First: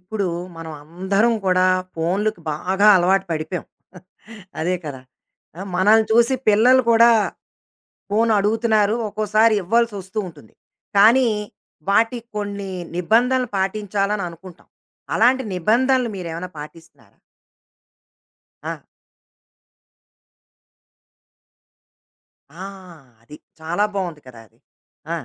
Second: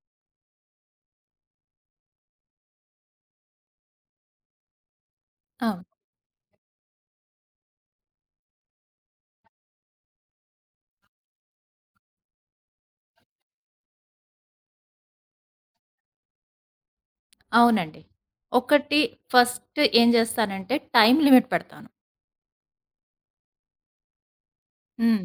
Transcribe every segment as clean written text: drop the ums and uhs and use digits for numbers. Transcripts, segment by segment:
ఇప్పుడు మనం అందరం కూడా ఫోన్‌లకి బాగా అలవాటు పడిపోయాం. అదే కదా! ఆ! అవును. మనల్ని చూసి పిల్లలు కూడా ఫోన్ అడుగుతున్నారు. ఒక్కోసారి ఇవ్వాల్సొస్తూ ఉంటుంది. కానీ వాటికి కొన్ని నిబంధనలు పాటించాలని అనుకుంటాం. అలాంటి నిబంధనలు మీరేమైనా పాటిస్తున్నారా? అవునండి. ఆ! ఒకటి ఫస్ట్ ఏం జేస్తానంటే టైమ్ లిమిట్ పెడతాను. ఆ! అది. చాలా బావుంది కదా! అది. ఆ! హ్మ్.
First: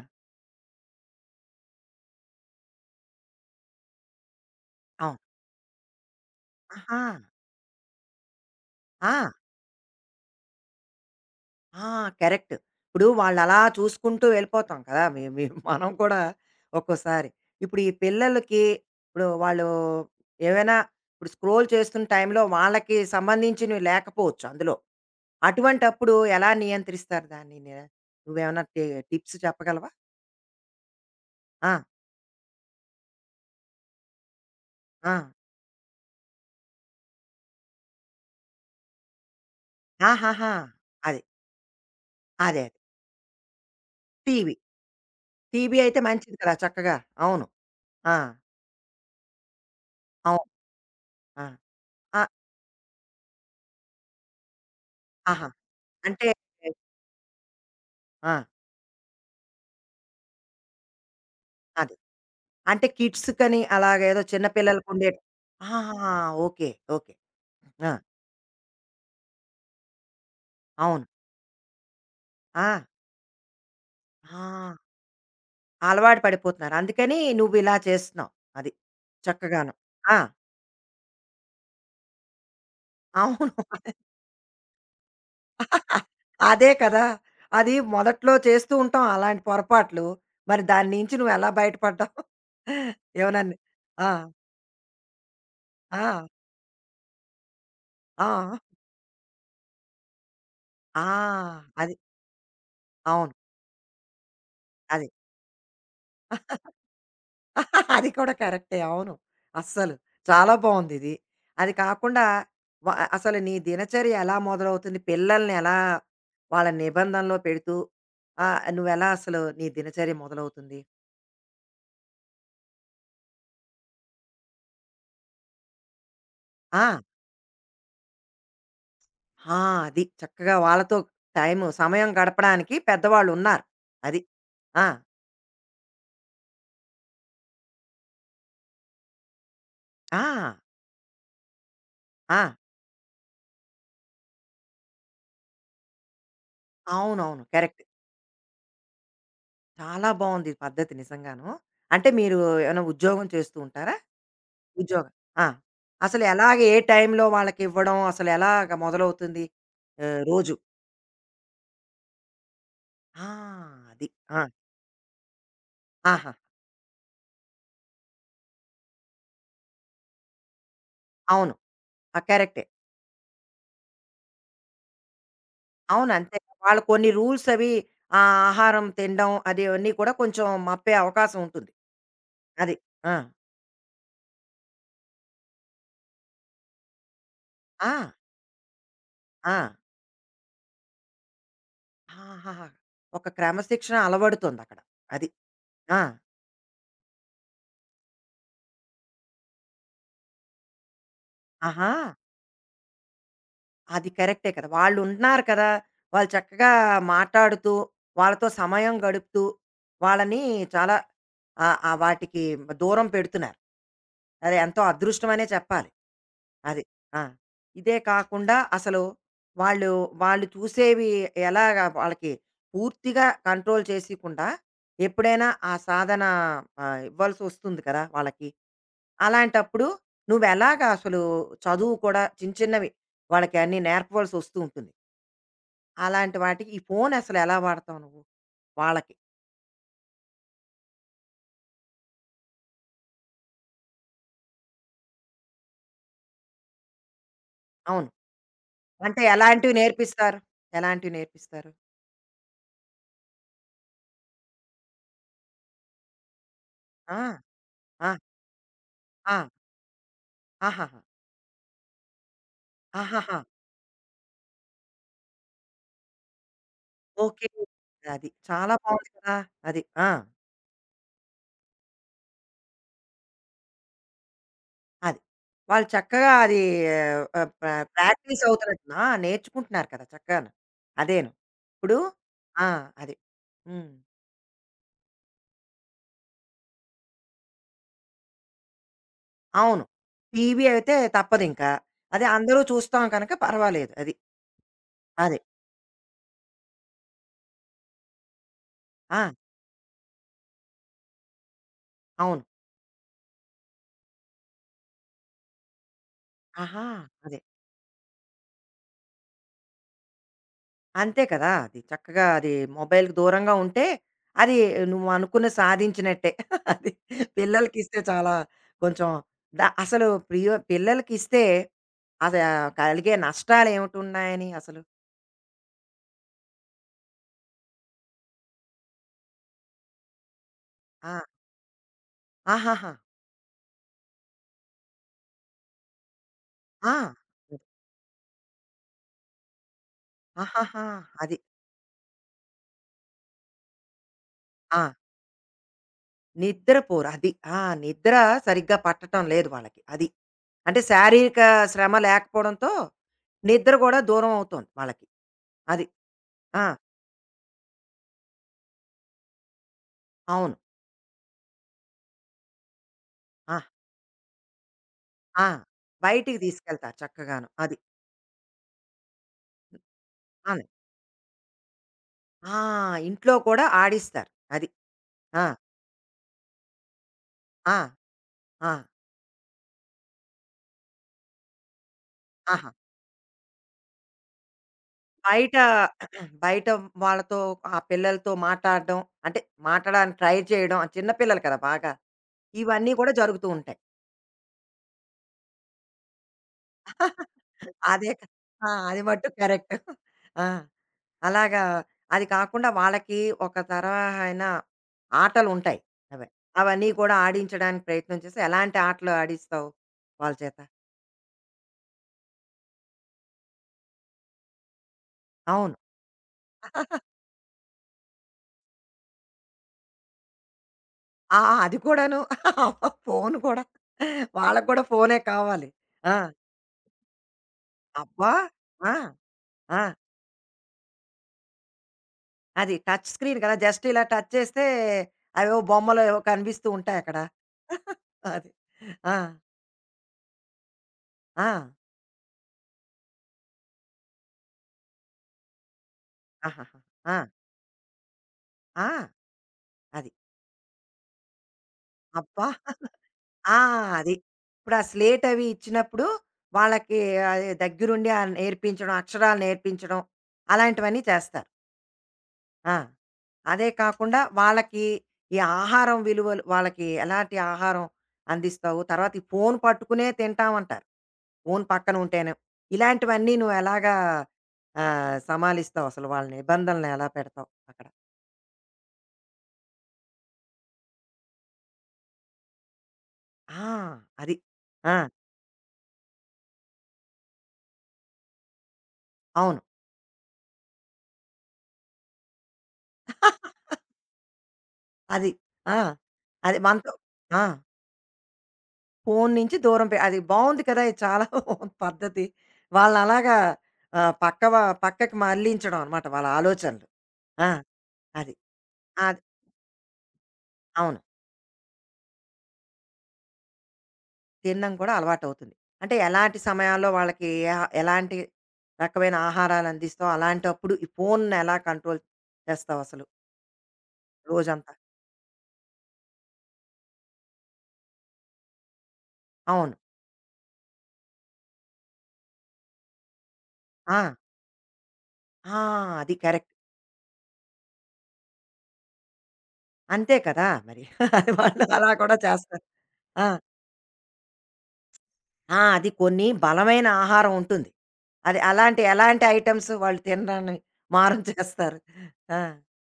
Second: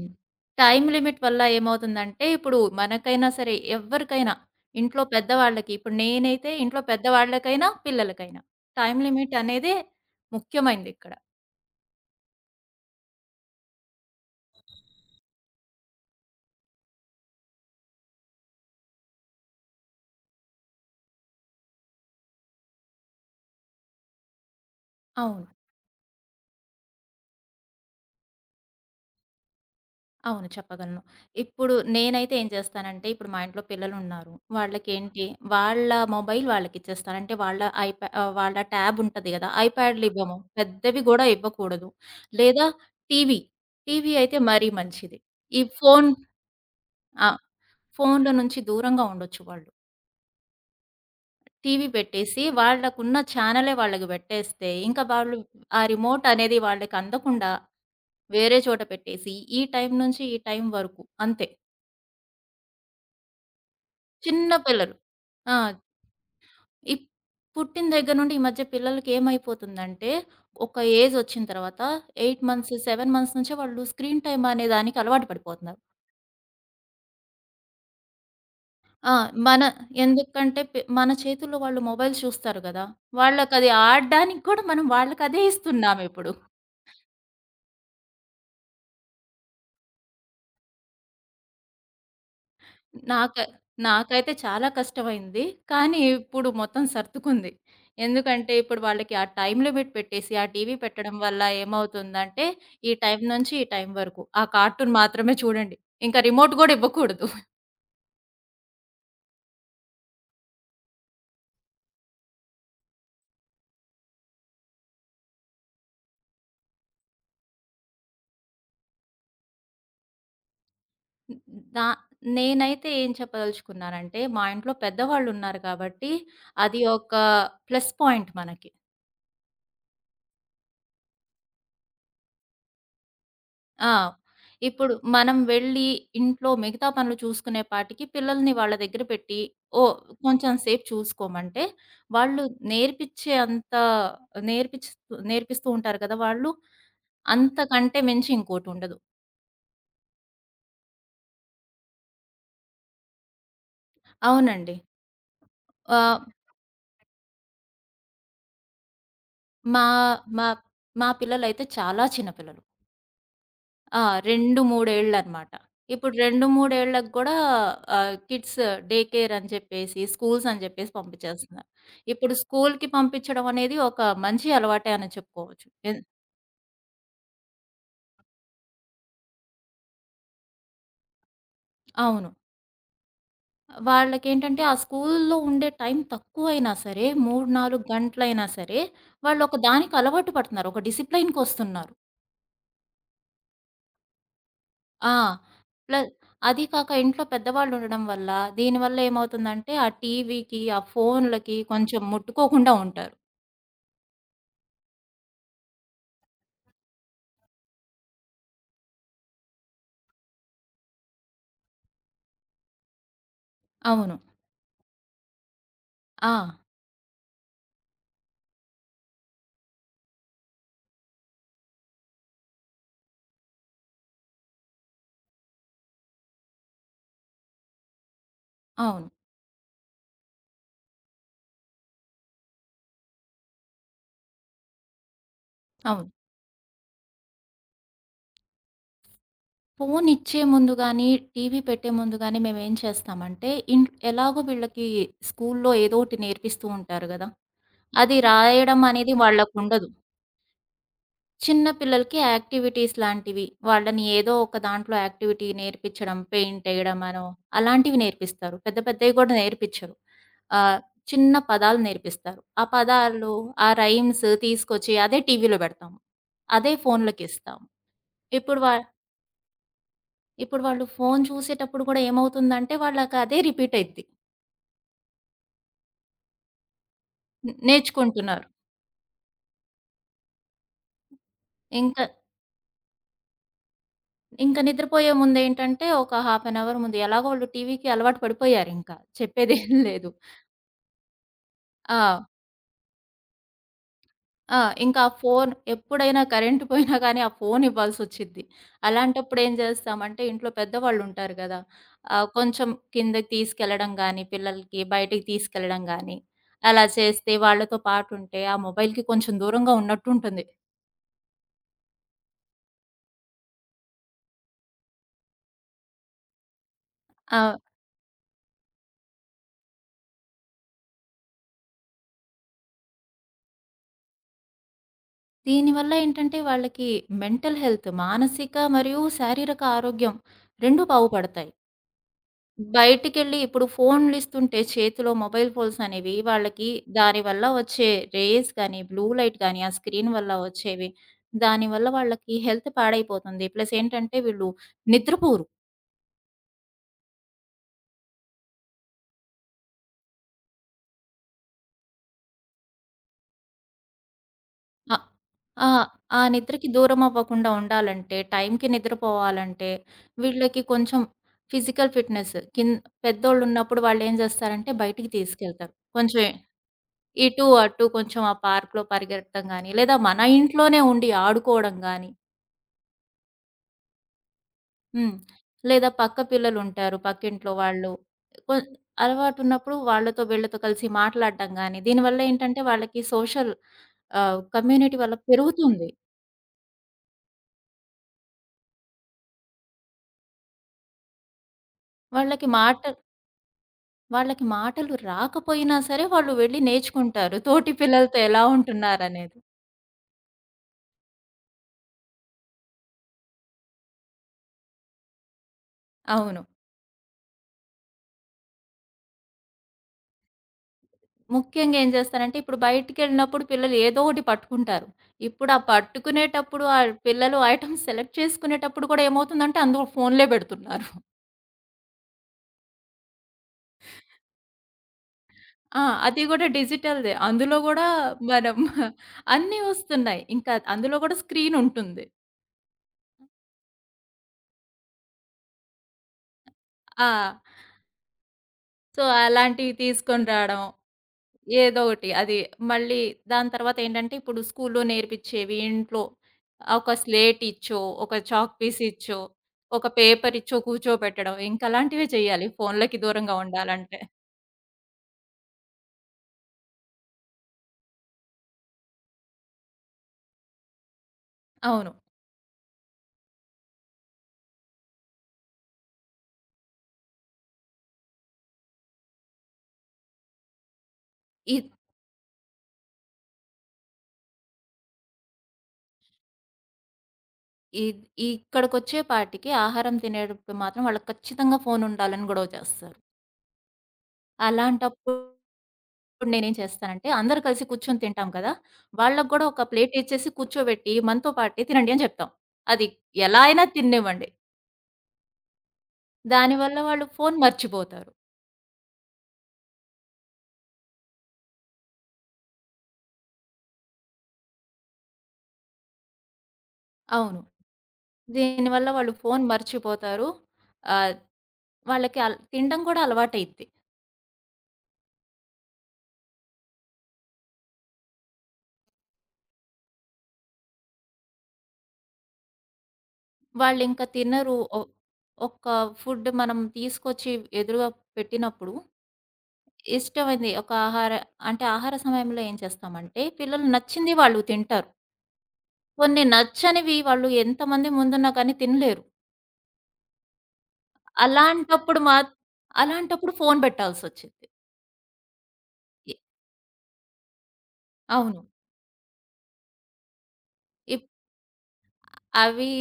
టైమ్ లిమిట్ వల్ల ఏమవుతుందంటే ఇప్పుడు మనకైనా సరే ఎవ్వరికైనా ఇంట్లో అవును. పెద్దవాళ్ళకి ఇప్పుడు నేనైతే ఇంట్లో ఆహా! పెద్దవాళ్ళకైనా, పిల్లలకైనా టైమ్ ఆ! లిమిట్ అనేది ముఖ్యమైనదిక్కడ. ఆ! కరెక్ట్. ఇప్పుడు వాళ్ళలా చూసుకుంటూ వెళ్ళిపోతాం కదా! మే మే మనం కూడా ఒక్కోసారి. ఇప్పుడు ఈ పిల్లలకి ఇప్పుడు వాళ్ళు ఏవైనా ఇప్పుడు స్క్రోల్ చేస్తున్న టైంలో వాళ్ళకి సంబంధించినవి లేకపోవచ్చు అందులో. అవును. అటువంటప్పుడు ఎలా నియంత్రిస్తారు దాన్ని? నువ్వేమన్నా టిప్స్ చెప్పగలవా? అవును. చెప్పగలను. ఆ! ఇప్పుడు నేనైతే ఏం చేస్తానంటే, ఇప్పుడు మా ఇంట్లో పిల్లలున్నారు. ఆ! వాళ్ళకేంటి, వాళ్ళ మొబైల్ వాళ్ళకిచ్చేస్తాను. అంటే వాళ్ళ వాళ్ళ ట్యాబ్ ఉంటది గదా! ఐప్యాడ్‌లివ్వము. ఆహాహా! పెద్దవి అది. గూడా ఇవ్వకూడదు. అదే. అదే. లేదా టీవీ. టీవీ అయితే టీవీ. మరీ మంచిది. ఈ టీవీ అయితే ఫోను మంచిది కదా! చక్కగా. ఆ! అవును. ఆ! ఫోన్‌ల నుంచి దూరంగా ఉండొచ్చు వాళ్ళు. అవును. ఆ! టీవీ ఆ! పెట్టేసి వాళ్ళకున్న ఛానలే వాళ్ళకి పెట్టేస్తే, ఇంకా ఆ, వాళ్ళు ఆహా! ఆ అంటే రిమోట్ అనేది వాళ్ళకి అందకుండా ఆ! వేరే చోట పెట్టేసి, ఈ టైం నుంచి ఈ టైం వరకు అంతే. అదే. అంటే కిడ్స్ కని అలాగేదో చిన్న చిన్న పిల్లలు. పిల్లలకుండేటి ఆ! ఆహాహా! ఓకే. ఇప్ ఓకే. పుట్టిన ఆ! దగ్గర నుండి ఈ మధ్య పిల్లలకి ఏమైపోతుందంటే, ఒక అవును. ఏజ్ వచ్చిన తర్వాత 8 ఆ! మంత్స్, 7 మంత్స్ నుంచే వాళ్ళు స్క్రీన్ ఆ! టైమ్ అనే దానికి అలవాటు పడిపోతున్నారు. అలవాటు పడిపోతున్నారు. అందుకని నువ్విలా చేస్తున్నావు. అది. ఆ! మన చక్కగాను. ఆ! ఎందుకంటే మన చేతుల్లో వాళ్ళు మొబైల్ చూస్తారు గదా! అవును. వాళ్ళకది ఆడడానికి కూడా మనం వాళ్ళకదే ఇస్తున్నామిప్పుడు. అదే కదా! అది మొదట్లో చేస్తూ ఉంటాం అలాంటి పొరపాట్లు. మరి దాని నుంచి నువ్వెలా బయటపడ్డావు? నాక ఏమన్నా ని ఆ! నాకైతే చాలా కష్టమైంది. కానీ ఆ! ఇప్పుడు మొత్తం సర్దుకుంది. ఆ! ఎందుకంటే ఇప్పుడు వాళ్ళకి ఆ టైమ్ లిమిట్ పెట్టేసి, ఆ టీవీ ఆ! పెట్టడం వల్ల అది. ఏమవుతుందంటే, ఈ టైం అవును. నుంచి ఈ టైం వరకు. ఆ కార్టూన్ అది. మాత్రమే చూడండి. ఇంకా రిమోట్ గూడా ఇవ్వకూడదు. అది కూడా కరెక్టే. అవును. అస్సలు. చాలా బావుందిది. అది కాకుండా వ అసలు నీ దినచర్య ఎలా మొదలవుతుంది? పిల్లల్ని ఎలా వాళ్ళ నిబంధనలో పెడుతూ నువ్వెలా అసలు నీ దినచర్య మొదలవుతుంది? దా నేనైతే ఏం చెప్పదలుచుకున్నానంటే, మా ఇంట్లో పెద్దవాళ్ళున్నారు కాబట్టి, అది ఆ! ఒక ప్లస్ పాయింట్ మనకి. ఆ! అది. చక్కగా వాళ్ళతో టైము సమయం గడపడానికి పెద్దవాళ్ళున్నారు. ఆ! అది. ఆ! ఇప్పుడు మనం వెళ్ళి ఇంట్లో మిగతా పనులు చూసుకునే పాటికి పిల్లల్ని వాళ్ళ దగ్గర పెట్టి, ఓహ్! ఆ! కొంచెం సేపు చూసుకోమంటే, ఆ! వాళ్ళు నేర్పిచ్చే అంత నేర్పిచిస్తూ నేర్పిస్తూ ఉంటారు కదా! వాళ్ళు. అవునవును. కరెక్ట్. అంతకంటే మించి ఇంకోటుండదు. చాలా బావుంది ఈ పద్ధతి నిజంగాను. అంటే మీరు ఏమైనా ఉద్యోగం చేస్తూ ఉంటారా? అవునండి. ఉద్యోగం. ఆ! ఆహ్, అసలు ఎలాగ ఏ టైంలో వాళ్ళకివ్వడం? అసలెలాగ మొదలవుతుంది మా మా రోజు? మా పిల్లలైతే చాలా చిన్న పిల్లలు. ఆ! ఆ! అది. ఆ! 2, 3 ఏళ్లనమాట. ఇప్పుడు ఆహా! 2, 3 ఏళ్ళకి గూడా కిడ్స్ డే కేర్ అని చెప్పేసి, స్కూల్స్ అని చెప్పేసి అవును. పంపించేస్తున్నారు. ఆ! ఇప్పుడు కరెక్టే. స్కూల్‌కి పంపించడం అనేది ఒక మంచి అలవాటే అని చెప్పుకోవచ్చు. అవును. అంతే. వాళ్ళు కొన్ని రూల్స్ అవి ఆ ఆహారం తినడం అది ఇవన్నీ కూడా కొంచెం మప్పే అవకాశం ఉంటుంది. అవును. అది. ఆ! వాళ్ళకేంటంటే ఆ స్కూల్‌లో ఉండే టైం తక్కువైనా సరే, 3, 4 ఆ! గంటలైనా సరే, ఆ! వాళ్ళొక దానికి అలవాటు పడుతున్నారు. ఒక డిసిప్లైన్‌కొస్తున్నారు. ఆహాహా! ఒక క్రమశిక్షణ అలవడుతుందక్కడ. ఆ! అది. ప్ల ఆ! అది కాక ఇంట్లో పెద్దవాళ్ళు ఉండడం వల్ల, దీనివల్ల ఏమవుతుందంటే ఆ టీవీకి, ఆ ఫోన్‌లకి ఆహా! కొంచెం ముట్టుకోకుండా ఉంటారు. అది కరెక్టే కదా! వాళ్ళుంటున్నారు కదా! వాళ్ళు చక్కగా మాట్లాడుతూ, వాళ్ళతో సమయం గడుపుతూ, వాళ్ళని చాలా ఆహ్, ఆహ్, వాటికి దూరం పెడుతున్నారు. అవును. అది ఎంతో అదృష్టమనే చెప్పాలి. ఆ! అది. ఆ! ఇదే కాకుండా అసలు వాళ్ళు, వాళ్ళు చూసేవి ఎలాగా వాళ్ళకి పూర్తిగా కంట్రోల్ చేసియకుండా ఎప్పుడైనా ఆ సాధన ఇవ్వాల్సొస్తుంది కదా! వాళ్ళకి. అవును. అలాంటప్పుడు నువ్వెలాగ అసలు చదువు కూడా చిన్న చిన్నవి వాళ్ళకి అన్నీ నేర్పవలసి వస్తూ ఉంటుంది. అవును. అలాంటి వాటికి ఈ ఫోన్ అసలు ఎలా వాడతావు నువ్వు వాళ్ళకి? ఫోనిచ్చే ముందు గానీ, టీవీ పెట్టే ముందు గానీ మేమేం చేస్తామంటే, ఎలాగో వీళ్ళకి స్కూల్లో ఏదో ఒకటి నేర్పిస్తూ ఉంటారు గదా! అవును. అది రాయడం అనేది అంటే ఎలాంటివి వాళ్ళకుండదు. నేర్పిస్తారు? ఎలాంటివి చిన్న నేర్పిస్తారు? పిల్లలకి యాక్టివిటీస్ లాంటివి, వాళ్ళని ఏదో ఒక దాంట్లో యాక్టివిటీ నేర్పించడం, పెయింటేయడం ఆ! అనో అలాంటివి ఆ! నేర్పిస్తారు. పెద్ద పెద్దవి గూడా ఆ! నేర్పిచ్చరు. ఆహ్, ఆహాహా! చిన్న పదాలు నేర్పిస్తారు. ఆ పదాలు, ఆహాహా! ఆ రైమ్స్ తీసుకొచ్చి అదే టీవీలో బెడతాము. అదే ఓకే. ఫోన్లకిస్తాము. అది. ఇప్పుడు వా చాలా బావుంది కదా! అది. ఆ! ఇప్పుడు వాళ్ళు ఫోను చూసేటప్పుడు కూడా ఏమవుతుందంటే వాళ్ళకదే రిపీట్ అయిద్ది. అది. వాళ్ళు చక్కగా అది ఆహ్, ప్రా ప్రాక్టీస్ నేర్చుకుంటున్నారు. అవుతున్నట్టు ఆ! నేర్చుకుంటున్నారు కదా! చక్కగాను. అదేను. ఇప్పుడు ఇంకా, ఆ! అది. హ్మ్. ఇంకా నిద్రపోయే ముందేంటంటే ఒక హాఫ్ అన్ అవర్ ముందు ఎలాగో వాళ్ళు టీవీకి అలవాటు పడిపోయారింకా. చెప్పేదేం అవును. లేదు. టీవీ అయితే తప్పదింక. ఆ! అదే అందరూ చూస్తాం కనుక పర్వాలేదు అది. ఆ! ఇంకా ఆ అదే. ఫోను ఎప్పుడైనా కరెంట్ పోయినా కానీ ఆ ఫోను ఇవ్వాల్సొచ్చిద్ది. ఆ! అలాంటప్పుడు ఏం చేస్తామంటే ఇంట్లో పెద్దవాళ్ళుంటారు గదా! అవును. కొంచెం కిందకి తీసుకెళ్లడం గానీ, పిల్లలకి బయటికి తీసుకెళ్లడం గానీ, అలా ఆహా! చేస్తే అదే. వాళ్ళతో పాటుంటే ఆ మొబైల్‌కి కొంచెం దూరంగా ఉన్నట్టుంటుంది. అంతే కదా! అది చక్కగా అది మొబైల్‌కి దూరంగా ఉంటే, అది నువ్వు అనుకున్నది సాధించినట్టే. అది ఆ! పిల్లలకిస్తే చాలా కొంచెం అసలు ప్రియ పిల్లలకిస్తే అదా కలిగే నష్టాలేమిటున్నాయని అసలు? దీనివల్ల ఏంటంటే వాళ్ళకి మెంటల్ హెల్త్ మానసిక మరియు శారీరక ఆరోగ్యం 2 ఆ! బాగుపడతాయి. ఆహాహా! బయటికెళ్ళి ఇప్పుడు ఫోన్‌లు ఇస్తుంటే చేతిలో మొబైల్ ఫోన్స్ అనేవి వాళ్ళకి ఆ! దానివల్ల వచ్చే రేస్ గాని, బ్లూ లైట్ గాని, ఆ స్క్రీన్ వల్ల ఆహాహా! వచ్చేవి అది. దానివల్ల వాళ్ళకి హెల్త్ పాడైపోతుంది. ప్లస్ ఏంటంటే వీళ్ళు ఆ! నిద్రపోరు. నిద్రపోరు. అది. ఆ! నిద్ర సరిగ్గా పట్టటం లేదు వాళ్ళకి. అది. అంటే శారీరక శ్రమ లేకపోవడంతో నిద్ర గూడా దూరం అవుతోంది అ వాళ్ళకి. అది. ఆహ్, ఆ ఆ! నిద్రకి దూరమవ్వకుండా ఉండాలంటే, టైంకి నిద్రపోవాలంటే, అవును. వీళ్ళకి కొంచెం ఫిజికల్ ఫిట్‌నెస్ కిన్ ఆ! పెద్దోళ్ళున్నప్పుడు వాళ్ళేం జేస్తారంటే బయటికి ఆ! తీసుకెళ్తారు. కొంచెం బయటికి తీసుకెళ్తారు ఇటు, చక్కగాను. అది. అటు కొంచెం ఆ పార్క్‌లో పరిగెత్తడం గానీ, లేదా మన అవును. ఇంట్లోనే ఉండి ఆడుకోవడం గానీ, ఆ! ఇంట్లో కూడా ఆడిస్తారు. అది. హ్మ్. ఆ! లేదా పక్క పిల్లలుంటారు, పక్కింట్లో ఆ! వాళ్ళు. కొ ఆ! అలవాటున్నప్పుడు వాళ్ళతో, వీళ్ళతో కలిసి మాట్లాడడం గానీ, దీనివల్ల ఏంటంటే ఆహా! వాళ్ళకి సోషల్ కమ్యూనిటీ వల్ల బయట పెరుగుతుంది. బయట వాళ్ళతో ఆ పిల్లలతో మాట్లాడడం అంటే మాట్లాడడానికి ట్రై చేయడం ఆ చిన్న పిల్లలు కదా! బాగా. వాళ్ళకి మాట ఇవన్నీ కూడా జరుగుతూ ఉంటాయి. వాళ్ళకి మాటలు రాకపోయినా సరే వాళ్ళు వెళ్ళి నేర్చుకుంటారు. తోటి అదే పిల్లలతో క ఎలా ఆ! అది మట్టుకు ఉంటున్నారనేది. కరెక్ట్. ఆ! అలాగా అది కాకుండా వాళ్ళకి ఒక తరహాయిన ఆటలుంటాయి. అవే. అవును. అవన్నీ కూడా ఆడించడానికి ప్రయత్నం చేసి ఎలాంటి ఆటలు ఆడిస్తావు వాళ్ళ చేత? ముఖ్యంగా ఏం చేస్తారంటే ఇప్పుడు బయటికెళ్ళినప్పుడు పిల్లలు ఏదో ఒకటి పట్టుకుంటారు. ఇప్పుడు ఆ అవును. పట్టుకునేటప్పుడు ఆ పిల్లలు ఐటెమ్స్ సెలెక్ట్ చేసుకునేటప్పుడు కూడా ఏమవుతుందంటే అందులో ఫోన్‌లే పెడుతున్నారు. ఆ! అది కూడాను. ఫోను కూడా. వాళ్ళకి కూడా ఫోనే కావాలి. ఆ! ఆ! అది కూడా డిజిటల్‌దే. అందులో గూడా అబ్బా! మనం ఆ! అన్నీ ఆ! వస్తున్నాయి. ఇంకా అందులో కూడా స్క్రీన్ ఉంటుంది. అది టచ్ స్క్రీన్ కదా! జస్ట్ ఇలా టచ్ చేస్తే అవేవో బొమ్మలు ఏవో కనిపిస్తూ ఆ! ఉంటాయక్కడ. అది. సో, ఆ! అలాంటివి తీసుకొని రావడం. ఆ! ఏదో ఒకటి. అది మళ్ళీ దాని తర్వాతేంటంటే, ఇప్పుడు స్కూల్లో నేర్పిచ్చేవి ఇంట్లో ఆహాహా! ఒక ఆ! స్లేటిచ్చో, ఒక చాక్ ఆ! పీసిచ్చో, ఒక అది. పేపరిచ్చో కూర్చోబెట్టడం. ఇంకలాంటివే చేయాలి అబ్బా! ఫోన్లకి దూరంగా ఆ! ఉండాలంటే. అది. ఇప్పుడు ఆ స్లేట్ అవి ఇచ్చినప్పుడు వాళ్ళకి అది దగ్గరుండి నేర్పించడం, అక్షరాలు నేర్పించడం అలాంటివన్నీ చేస్తారు. అవును. ఆ! అదే కాకుండా వాళ్ళకి ఈ ఆహారం విలువలు వాళ్ళకి ఎలాంటి ఆహారం అందిస్తావు? తర్వాత ఈ ఫోను పట్టుకునే తింటామంటారు. ఫోను ఇద్ పక్కన ఉంటేను. ఇలాంటివన్నీ నువ్వు ఎలాగా సమాలిస్తావు అసలు వాళ్ళ నిబంధనలు ఎలా పెడతావు అక్కడ? ఇద్ ఇక్కడికొచ్చే పాటికి ఆహారం తినేటప్పుడు మాత్రం వాళ్ళకి ఖచ్చితంగా ఫోనుండాలని గొడవ చేస్తారు. ఆ! అది. ఆ! అలాంటప్పుడు నేనేం చేస్తానంటే, అందరూ కలిసి కూర్చొని తింటాం కదా! వాళ్ళకి గూడా అవును. ఒక ప్లేటిచ్చేసి కూర్చోబెట్టి మనతో పాటే తినండి అని చెప్తాం. అది ఎలా అయినా తిననివ్వండి. అది. ఆ! అది దానివల్ల మనతో వాళ్ళు ఫోను ఆ! మర్చిపోతారు. ఫోను నుంచి దూరం పె అది బావుంది కదా! ఇది చాలా బావుంది పద్ధతి. వాళ్ళలాగా ఆహ్, పక్కవ పక్కకి మళ్ళించడం అనమాట వాళ్ళ ఆలోచనలు. అవును. ఆ! అది. దీనివల్ల వాళ్ళు అది. ఫోను మర్చిపోతారు. అవును. ఆహ్, వాళ్ళకి తినడం కూడా అలవాటయిద్ది. తినడం కూడా అలవాటవుతుంది. అంటే ఎలాంటి సమయాల్లో వాళ్ళకి ఏ ఎలాంటి రకమైన ఆహారాలు అందిస్తావు? అలాంటప్పుడు ఈ ఫోనుని ఎలా కంట్రోల్ చేస్తావసలు వాళ్ళింక తినరు. రోజంతా? ఒక ఫుడ్ మనం తీసుకొచ్చి ఎదురుగా పెట్టినప్పుడు అవును. ఇష్టమైంది ఒక ఆహార అంటే ఆహార సమయంలో ఏం చేస్తామంటే పిల్లలు ఆ! నచ్చింది వాళ్ళు తింటారు. ఆ! అది కొన్ని కరెక్ట్. నచ్చనివి వాళ్ళు ఎంతమంది ముందున్నా కానీ తినలేరు. అంతే కదా! మరి. అది వాళ్ళు అలా అలాంటప్పుడు మా కూడా చేస్తారు. ఆ! అలాంటప్పుడు ఫోను పెట్టాల్సొచ్చింది. ఆ! అది ఎ కొన్ని బలమైన ఆహారం ఉంటుంది. అది అవును. అలాంటి ఎలాంటి ఐటెమ్స్ వాళ్ళు తినడాన్ని ఇప్ మారం చేస్తారు? ఆ! ఆ! అవి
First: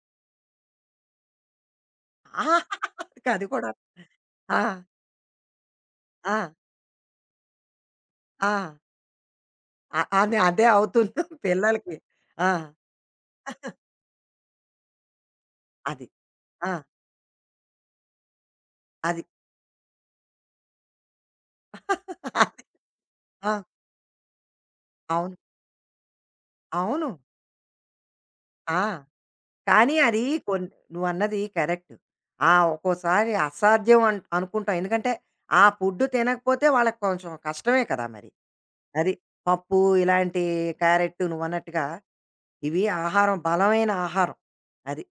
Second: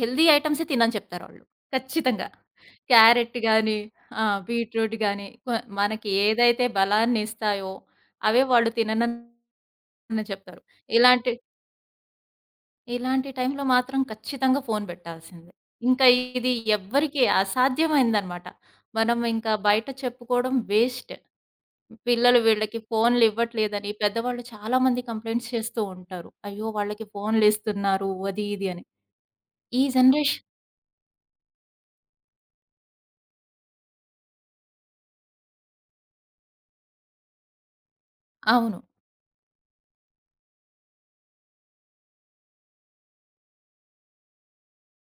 హెల్తీ ఐటెమ్సే తినని చెప్తారాళ్ళు. ఖచ్చితంగా. క్యారెట్ అది కూడా. గాని, ఆ! ఆ! బీట్రూట్ గాని మనకి ఆ! ఏదైతే బలాన్నిస్తాయో అవే ఆ! వాళ్ళు తిననని అని చెప్తారు. అదే అవుతుంది ఇలాంటి పిల్లలకి. ఆ! ఇలాంటి టైంలో మాత్రం ఖచ్చితంగా ఫోను బెట్టాల్సిందే. ఇంకా అది. ఇది ఆ! ఎవ్వరికీ అసాధ్యమైందనమాట. మనం అది. ఇంకా బయట చెప్పుకోవడం వేస్ట్. పిల్లలు అది. వీళ్ళకి ఆ! ఫోన్‌లివ్వట్లేదని పెద్దవాళ్ళు చాలా మంది అవును. కంప్లెయింట్స్ చేస్తూ ఉంటారు. అయ్యో! వాళ్ళకి అవును. ఫోన్‌లిస్తున్నారు అది ఇది ఆ! అని. ఈ కానీ అది జనరేషన్ కొన్ నువ్వన్నది కరెక్ట్. ఆ! ఒక్కోసారి అసాధ్యం అనుకుంటాం. ఎందుకంటే, ఆ ఫుడ్ తినకపోతే వాళ్ళకి కొంచెం కష్టమే కదా మరి. అవును. అది. పప్పు ఇలాంటి క్యారెట్ నువ్వన్నట్టుగా ఇవి ఆహారం బలమైన ఆహారం. అది.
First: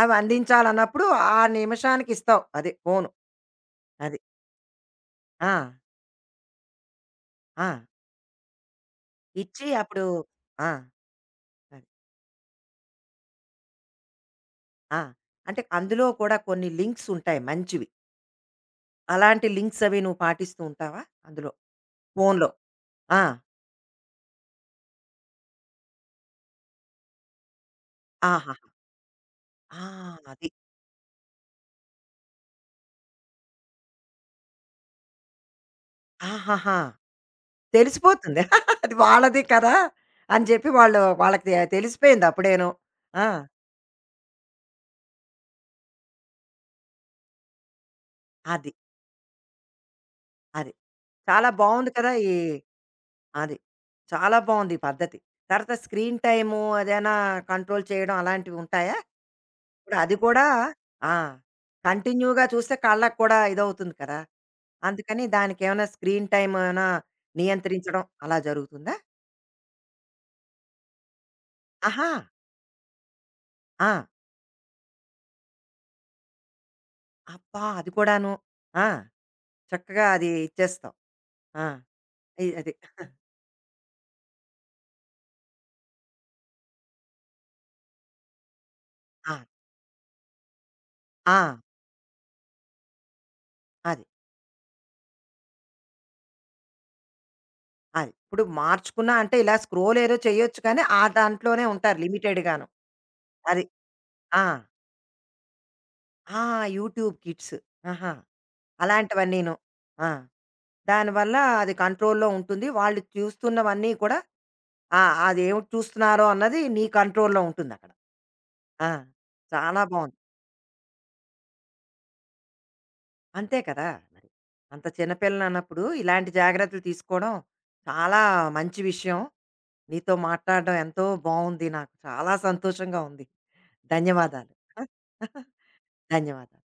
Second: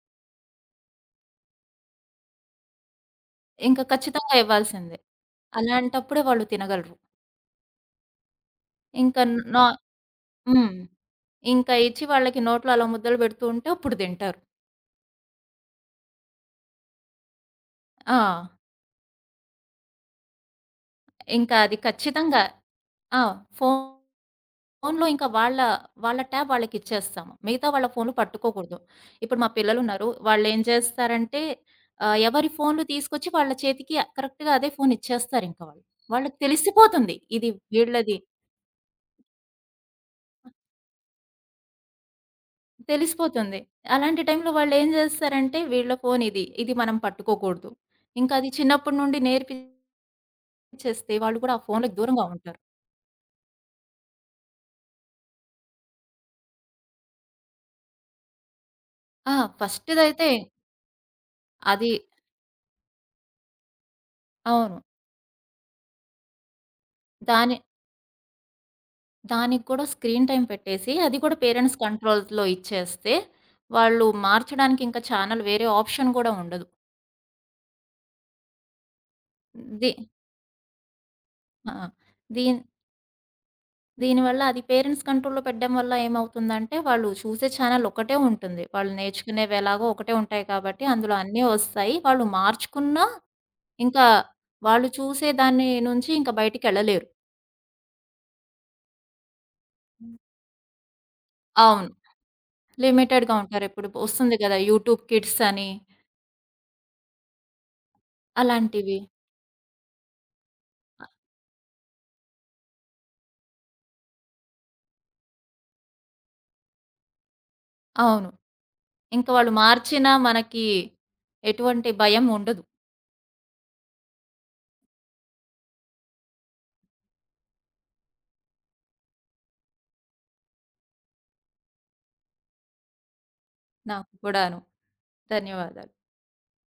అవి అందించాలన్నప్పుడు ఆ నిమిషానికి ఇస్తావు. అది ఫోను. ఇంక అది. ఖచ్చితంగా ఇవ్వాల్సిందే. ఆ! అలాంటప్పుడే వాళ్ళు తినగలరు. ఆ! ఇంకా నా ఇచ్చి అప్పుడు హ్మ్. ఆ! ఇంకా అది. ఇచ్చి వాళ్ళకి నోట్లో అలా ముద్దలు పెడుతూ ఉంటే అప్పుడు తింటారు. ఆ! అంటే అందులో కూడా కొన్ని లింక్స్ ఉంటాయి మంచివి. ఆ! అలాంటి లింక్స్ అవి నువ్వు పాటిస్తూ ఉంటావా అందులో? ఇంకా అది ఖచ్చితంగా ఫోనులో. ఆ! ఆ! ఫోన్‌లో ఇంకా వాళ్ళ ట్యాబ్ వాళ్ళకిచ్చేస్తాము. మిగతా వాళ్ళ ఫోన్‌లు ఆహాహా! పట్టుకోకూడదు. ఇప్పుడు మా ఆ! పిల్లలున్నారు. అది. వాళ్ళేం చేస్తారంటే ఎవరి ఫోన్‌లు తీసుకొచ్చి వాళ్ళ చేతికి కరెక్ట్‌గా అదే ఫోన్ ఇచ్చేస్తారింక వాళ్ళు. వాళ్ళకి ఆహాహా! తెలిసిపోతుంది. ఇది వీళ్ళది తెలిసిపోతుంది. అది వాళ్ళది కదా! అని చెప్పి వాళ్ళు వాళ్ళకి తెలిసిపోయింది అప్పుడేను. ఆ! తెలిసిపోతుంది. అలాంటి టైంలో వాళ్ళేం జేస్తారంటే, వీళ్ళ ఫోను ఇది. ఇది మనం పట్టుకోకూడదు. ఇంకా అది అది. చిన్నప్పటి నుండి నేర్పించేస్తే అది. వాళ్ళు చాలా కూడా ఆ బావుంది ఫోన్‌లకి కదా! దూరంగా ఈ ఉంటారు. అది. చాలా బావుంది ఈ పద్ధతి. తర్వాత స్క్రీన్ టైము అదేనా కంట్రోల్ చేయడం అలాంటివి ఉంటాయా? ఆ! ఇప్పుడు అది ఫస్ట్‌దైతే కూడా ఆ! అది కంటిన్యూగా చూస్తే కళ్ళకి కూడా ఇదవుతుంది కదా! అవును. అందుకని దానికేమైనా స్క్రీన్ టైమ్ ఏమైనా దాని నియంత్రించడం అలా జరుగుతుందా? దానికి కూడా స్క్రీన్ టైమ్ పెట్టేసి, అది కూడా పేరెంట్స్ ఆహా! కంట్రోల్‌లో ఇచ్చేస్తే, ఆ! వాళ్ళు మార్చడానికి ఇంకా ఛానెల్ వేరే ఆప్షన్ గూడా ఉండదు. అబ్బా! అది కూడాను. ఆ! ది చక్కగా అది ఇచ్చేస్తావు. ఆ! ఆ! దీన్ అది. దీనివల్ల అది పేరెంట్స్ కంట్రోల్‌లో పెట్టడం వల్ల ఏమవుతుందంటే, వాళ్ళు చూసే ఛానెల్ ఒకటే ఉంటుంది. వాళ్ళు ఆ! నేర్చుకునేవి ఎలాగో ఒకటే ఉంటాయి కాబట్టి, అందులో ఆ! అన్నీ వస్తాయి. వాళ్ళు మార్చుకున్నా, అది. ఇంకా వాళ్ళు చూసే దాని నుంచి ఇంకా బయటికెళ్ళలేరు. అది. ఇప్పుడు మార్చుకున్నా అంటే ఇలా స్క్రోల్ ఏదో చేయొచ్చు కానీ, ఆ దాంట్లోనే అవును. ఉంటారు లిమిటెడ్‌గాను. లిమిటెడ్‌గా అది. ఉంటారు. ఇప్పుడు వస్తుంది ఆ! కదా! యూట్యూబ్ కిడ్స్ అని ఆ! YouTube kids. ఆహా! అలాంటివి. అలాంటివన్నీను. ఆ! అ దానివల్ల అది కంట్రోల్‌లో ఉంటుంది. వాళ్ళు చూస్తున్నవన్నీ కూడా ఆ! అదేమిటి చూస్తున్నారో అన్నది నీ కంట్రోల్‌లో ఉంటుందక్కడ. అవును. ఆ! ఇంకా వాళ్ళు చాలా మార్చినా బావుంది. మనకి ఎటువంటి భయం ఉండదు. అంతే కదా! మరి. అంత చిన్న పిల్లలన్నప్పుడు ఇలాంటి జాగ్రత్తలు తీసుకోవడం చాలా మంచి విషయం. నీతో మాట్లాడడం ఎంతో బావుంది నాకు. చాలా సంతోషంగా ఉంది. నాకు ధన్యవాదాలు. కూడాను. ధన్యవాదాలు. ధన్యవాదాలు.